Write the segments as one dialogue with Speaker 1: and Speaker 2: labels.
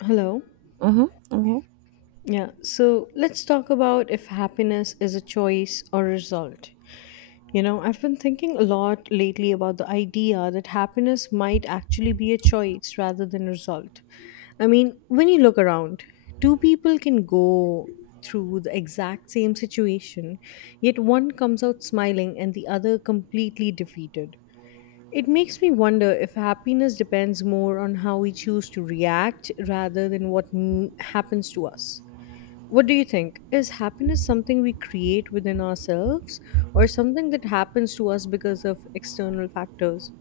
Speaker 1: Hello.
Speaker 2: Mm-hmm. Okay.
Speaker 1: Yeah. So let's talk about if happiness is a choice or a result. You know, I've been thinking a lot lately about the idea that happiness might actually be a choice rather than a result. I mean, when you look around, two people can go through the exact same situation, yet one comes out smiling and the other completely defeated. It makes me wonder if happiness depends more on how we choose to react rather than what happens to us. What do you think? Is happiness something we create within ourselves or something that happens to us because of external factors?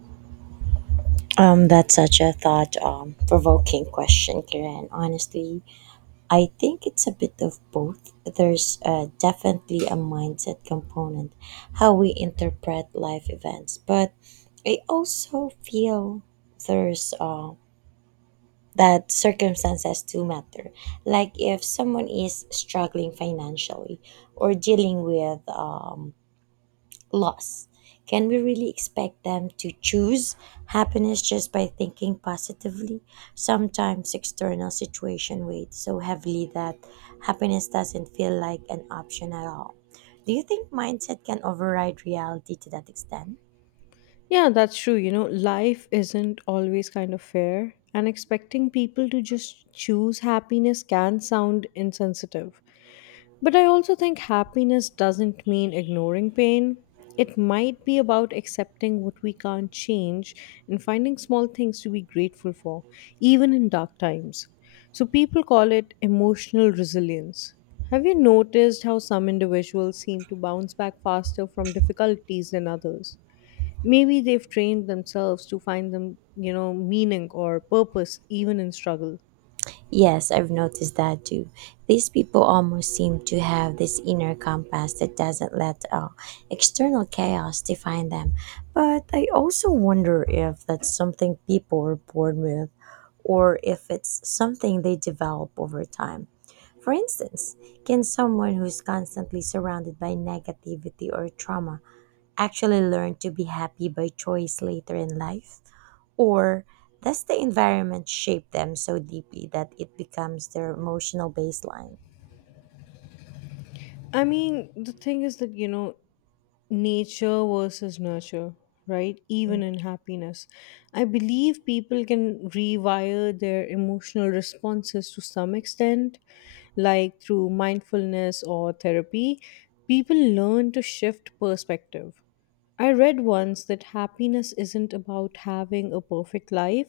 Speaker 2: That's such a thought provoking question, Karen. Honestly, I think it's a bit of both. There's definitely a mindset component, how we interpret life events, but I also feel there's that circumstances do matter. Like if someone is struggling financially or dealing with loss. Can we really expect them to choose happiness just by thinking positively? Sometimes external situation weigh so heavily that happiness doesn't feel like an option at all. Do you think mindset can override reality to that extent?
Speaker 1: Yeah, that's true. You know, life isn't always kind of fair, and expecting people to just choose happiness can sound insensitive. But I also think happiness doesn't mean ignoring pain. It might be about accepting what we can't change and finding small things to be grateful for, even in dark times. So people call it emotional resilience. Have you noticed how some individuals seem to bounce back faster from difficulties than others? Maybe they've trained themselves to find them, you know, meaning or purpose even in struggle.
Speaker 2: Yes, I've noticed that too. These people almost seem to have this inner compass that doesn't let external chaos define them. But I also wonder if that's something people are born with or if it's something they develop over time. For instance, can someone who's constantly surrounded by negativity or trauma actually learn to be happy by choice later in life? Or does the environment shape them so deeply that it becomes their emotional baseline?
Speaker 1: I mean, the thing is that, you know, nature versus nurture, right? Even
Speaker 2: Mm,
Speaker 1: in happiness. I believe people can rewire their emotional responses to some extent, like through mindfulness or therapy. People learn to shift perspective. I read once that happiness isn't about having a perfect life,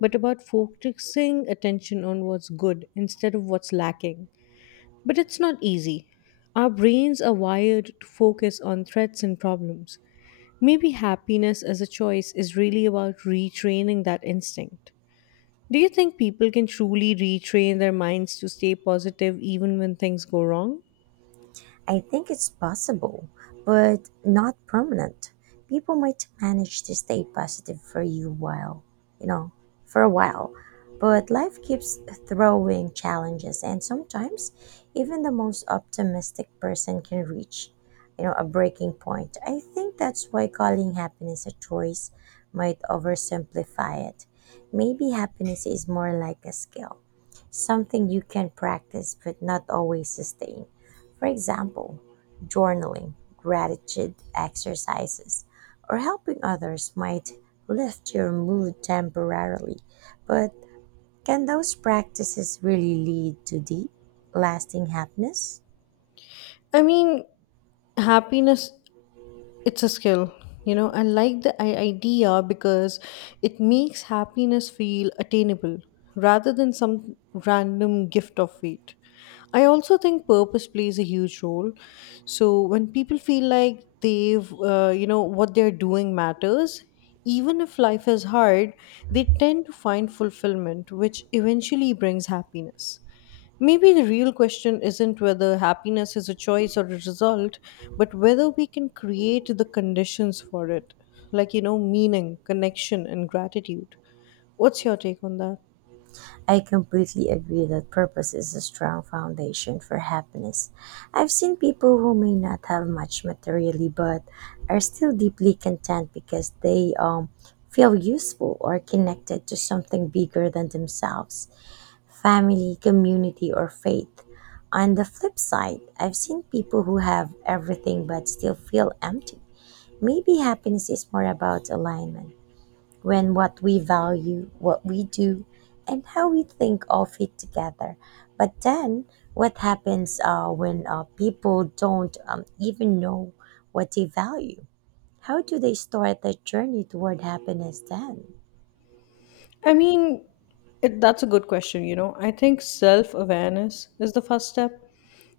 Speaker 1: but about focusing attention on what's good instead of what's lacking. But it's not easy. Our brains are wired to focus on threats and problems. Maybe happiness as a choice is really about retraining that instinct. Do you think people can truly retrain their minds to stay positive even when things go wrong?
Speaker 2: I think it's possible, but not permanent. People might manage to stay positive for you while, you know, for a while, but life keeps throwing challenges and sometimes even the most optimistic person can reach, you know, a breaking point. I think that's why calling happiness a choice might oversimplify it. Maybe happiness is more like a skill, something you can practice but not always sustain. For example, journaling, gratitude exercises, or helping others might lift your mood temporarily, but can those practices really lead to deep, lasting happiness?
Speaker 1: I mean, happiness it's a skill, you know, I like the idea because it makes happiness feel attainable rather than some random gift of fate. I also think purpose plays a huge role. So when people feel like they've you know what they're doing matters, even if life is hard, they tend to find fulfillment, which eventually brings happiness. Maybe the real question isn't whether happiness is a choice or a result, but whether we can create the conditions for it, like, you know, meaning, connection, and gratitude. What's your take on that?
Speaker 2: I completely agree that purpose is a strong foundation for happiness. I've seen people who may not have much materially but are still deeply content because they feel useful or connected to something bigger than themselves. Family, community, or faith. On the flip side, I've seen people who have everything but still feel empty. Maybe happiness is more about alignment when what we value, what we do, and how we think all fit together. But then, what happens when people don't even know what they value? How do they start their journey toward happiness then?
Speaker 1: I mean, that's a good question. You know, I think self awareness is the first step.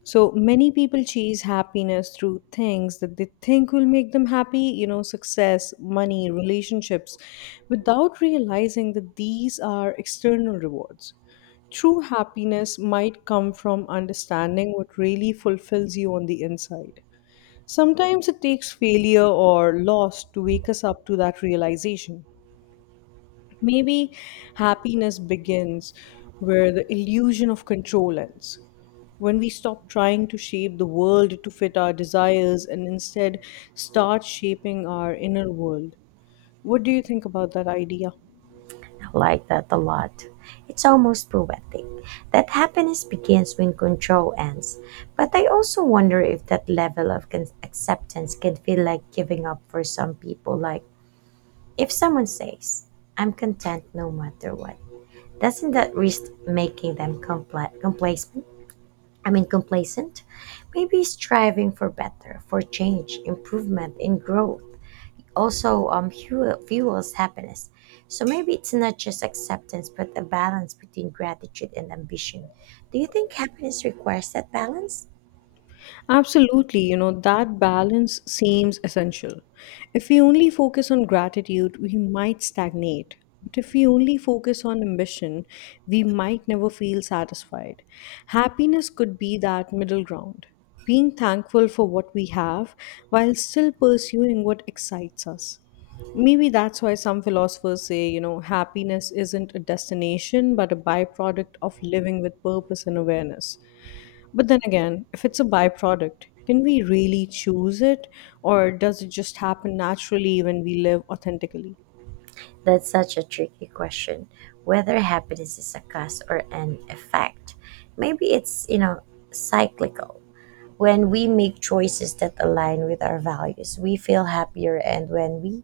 Speaker 1: So many people chase happiness through things that they think will make them happy, you know, success, money, relationships, without realizing that these are external rewards. True happiness might come from understanding what really fulfills you on the inside. Sometimes it takes failure or loss to wake us up to that realization. Maybe happiness begins where the illusion of control ends. When we stop trying to shape the world to fit our desires and instead start shaping our inner world. What do you think about that idea?
Speaker 2: Like that a lot. It's almost poetic that happiness begins when control ends. But I also wonder if that level of acceptance can feel like giving up for some people. Like, if someone says, I'm content no matter what, doesn't that risk making them complacent? I mean, complacent? Maybe striving for better, for change, improvement, and growth also fuels happiness. So maybe it's not just acceptance, but a balance between gratitude and ambition. Do you think happiness requires that balance?
Speaker 1: Absolutely, you know, that balance seems essential. If we only focus on gratitude, we might stagnate. But if we only focus on ambition, we might never feel satisfied. Happiness could be that middle ground, being thankful for what we have while still pursuing what excites us. Maybe that's why some philosophers say, you know, happiness isn't a destination but a byproduct of living with purpose and awareness. But then again, if it's a byproduct, can we really choose it or does it just happen naturally when we live authentically?
Speaker 2: That's such a tricky question. Whether happiness is a cause or an effect, maybe it's, you know, cyclical. When we make choices that align with our values, we feel happier,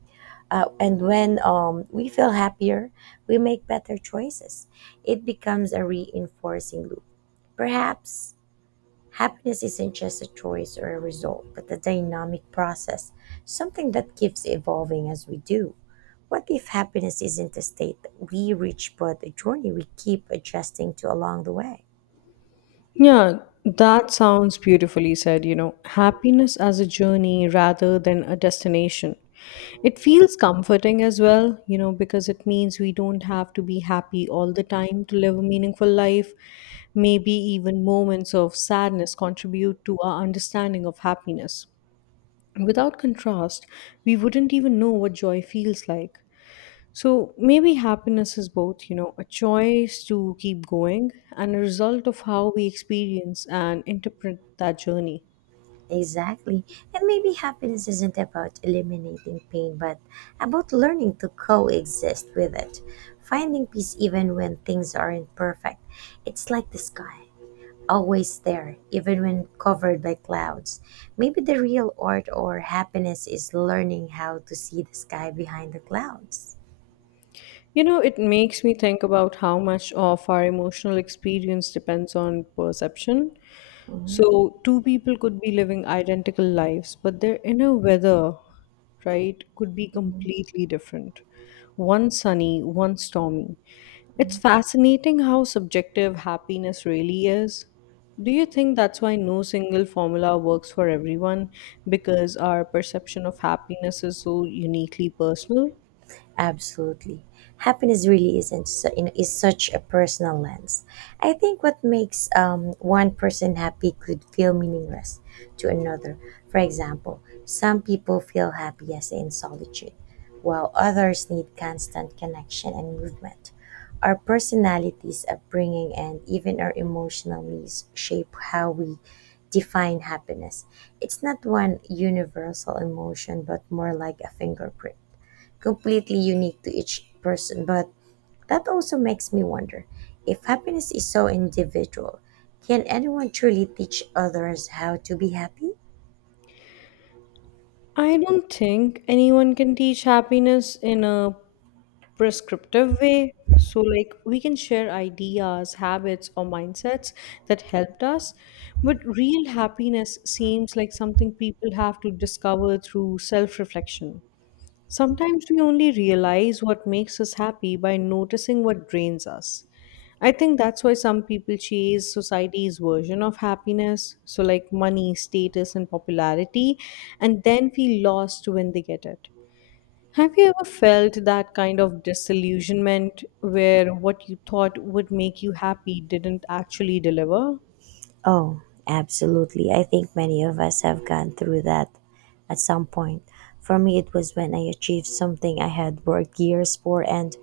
Speaker 2: and when we feel happier, we make better choices. It becomes a reinforcing loop. Perhaps happiness isn't just a choice or a result, but a dynamic process, something that keeps evolving as we do. What if happiness isn't a state that we reach, but a journey we keep adjusting to along the way?
Speaker 1: Yeah, that sounds beautifully said. You know, happiness as a journey rather than a destination. It feels comforting as well, you know, because it means we don't have to be happy all the time to live a meaningful life. Maybe even moments of sadness contribute to our understanding of happiness. Without contrast, we wouldn't even know what joy feels like. So maybe happiness is both, you know, a choice to keep going and a result of how we experience and interpret that journey.
Speaker 2: Exactly. And maybe happiness isn't about eliminating pain, but about learning to coexist with it, finding peace even when things aren't perfect. It's like the sky, always there, even when covered by clouds. Maybe the real art or happiness is learning how to see the sky behind the clouds.
Speaker 1: You know, it makes me think about how much of our emotional experience depends on perception.
Speaker 2: Mhm.
Speaker 1: So, two people could be living identical lives, but their inner weather, right, could be
Speaker 2: Mhm.
Speaker 1: completely different. One sunny, one stormy. It's fascinating how subjective happiness really is. Do you think that's why no single formula works for everyone? Because our perception of happiness is so uniquely personal?
Speaker 2: Absolutely. Happiness really isn't su- in- is such a personal lens. I think what makes one person happy could feel meaningless to another. For example, some people feel happiest in solitude, while others need constant connection and movement. Our personalities, upbringing, and even our emotional needs shape how we define happiness. It's not one universal emotion, but more like a fingerprint completely unique to each person. But that also makes me wonder, if happiness is so individual, can anyone truly teach others how to be happy?
Speaker 1: I don't think anyone can teach happiness in a prescriptive way. So, like, we can share ideas, habits, or mindsets that helped us, but real happiness seems like something people have to discover through self reflection. Sometimes we only realize what makes us happy by noticing what drains us. I think that's why some people chase society's version of happiness, so like money, status, and popularity, and then feel lost when they get it. Have you ever felt that kind of disillusionment where what you thought would make you happy didn't actually deliver?
Speaker 2: Oh, absolutely. I think many of us have gone through that at some point. For me, it was when I achieved something I had worked years for, and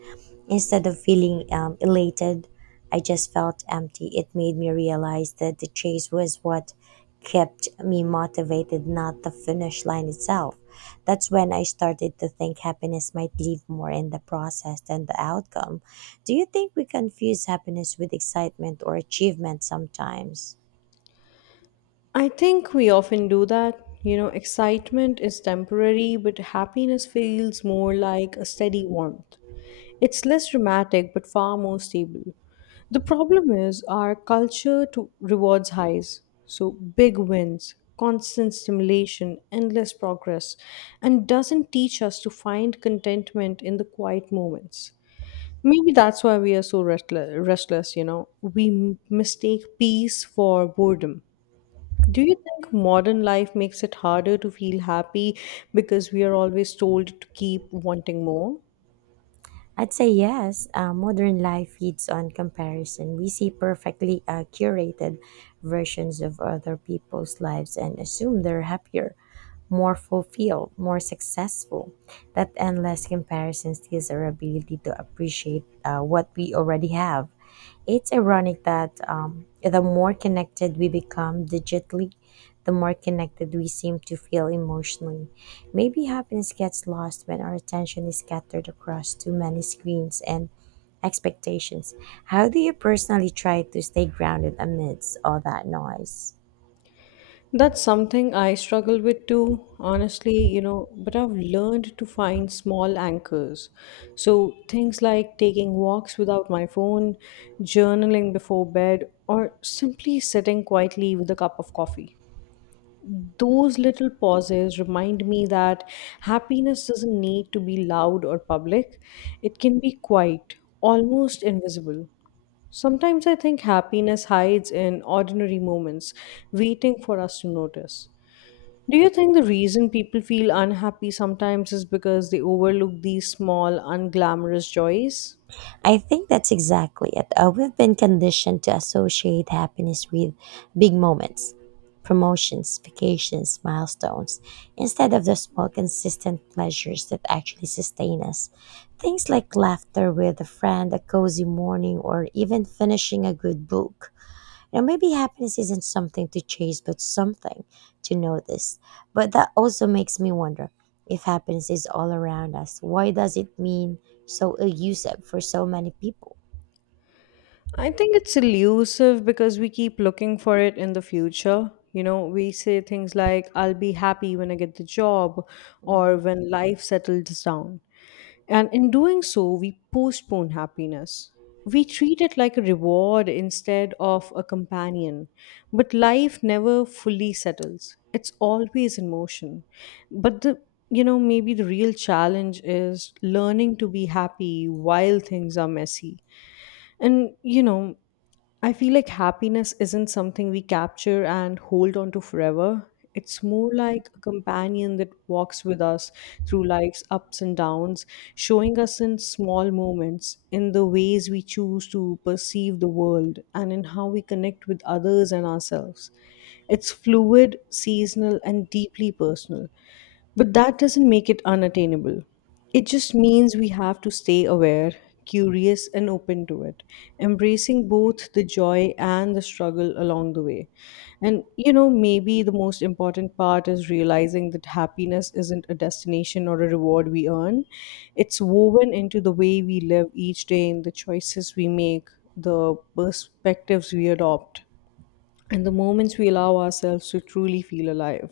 Speaker 2: instead of feeling elated, I just felt empty. It made me realize that the chase was what kept me motivated, not the finish line itself. That's when I started to think happiness might live more in the process than the outcome. Do you think we confuse happiness with excitement or achievement sometimes?
Speaker 1: I think we often do that. You know, excitement is temporary, but happiness feels more like a steady warmth. It's less dramatic but far more stable. The problem is our culture to rewards highs. So big wins, constant stimulation, endless progress, and doesn't teach us to find contentment in the quiet moments. Maybe that's why we are so restless, you know. We mistake peace for boredom. Do you think modern life makes it harder to feel happy because we are always told to keep wanting more?
Speaker 2: I'd say yes. Modern life feeds on comparison. We see perfectly curated versions of other people's lives and assume they're happier, more fulfilled, more successful. That endless comparison steals our ability to appreciate what we already have. It's ironic that the more connected we become digitally, the more connected we seem to feel emotionally. Maybe happiness gets lost when our attention is scattered across too many screens and expectations. How do you personally try to stay grounded amidst all that noise?
Speaker 1: That's something I struggle with too, honestly, you know, but I've learned to find small anchors. So things like taking walks without my phone, journaling before bed, or simply sitting quietly with a cup of coffee. Those little pauses remind me that happiness doesn't need to be loud or public, it can be quiet, almost invisible. Sometimes I think happiness hides in ordinary moments, waiting for us to notice. Do you think the reason people feel unhappy sometimes is because they overlook these small, unglamorous joys?
Speaker 2: I think that's exactly it. We've been conditioned to associate happiness with big moments, promotions, vacations, milestones, instead of the small, consistent pleasures that actually sustain us. Things like laughter with a friend, a cozy morning, or even finishing a good book. Now, maybe happiness isn't something to chase, but something to notice. But that also makes me wonder, if happiness is all around us, why does it mean so elusive for so many people?
Speaker 1: I think it's elusive because we keep looking for it in the future. You know, we say things like, I'll be happy when I get the job or when life settles down. And in doing so, we postpone happiness. We treat it like a reward instead of a companion. But life never fully settles, it's always in motion. But the you know, maybe the real challenge is learning to be happy while things are messy and, you know, I feel like happiness isn't something we capture and hold on to forever. It's more like a companion that walks with us through life's ups and downs, showing us in small moments, in the ways we choose to perceive the world, and in how we connect with others and ourselves. It's fluid, seasonal, and deeply personal, but that doesn't make it unattainable. It just means we have to stay aware, curious, and open to it, embracing both the joy and the struggle along the way. And, you know, maybe the most important part is realizing that happiness isn't a destination or a reward we earn, it's woven into the way we live each day, in the choices we make, the perspectives we adopt, and the moments we allow ourselves to truly feel alive.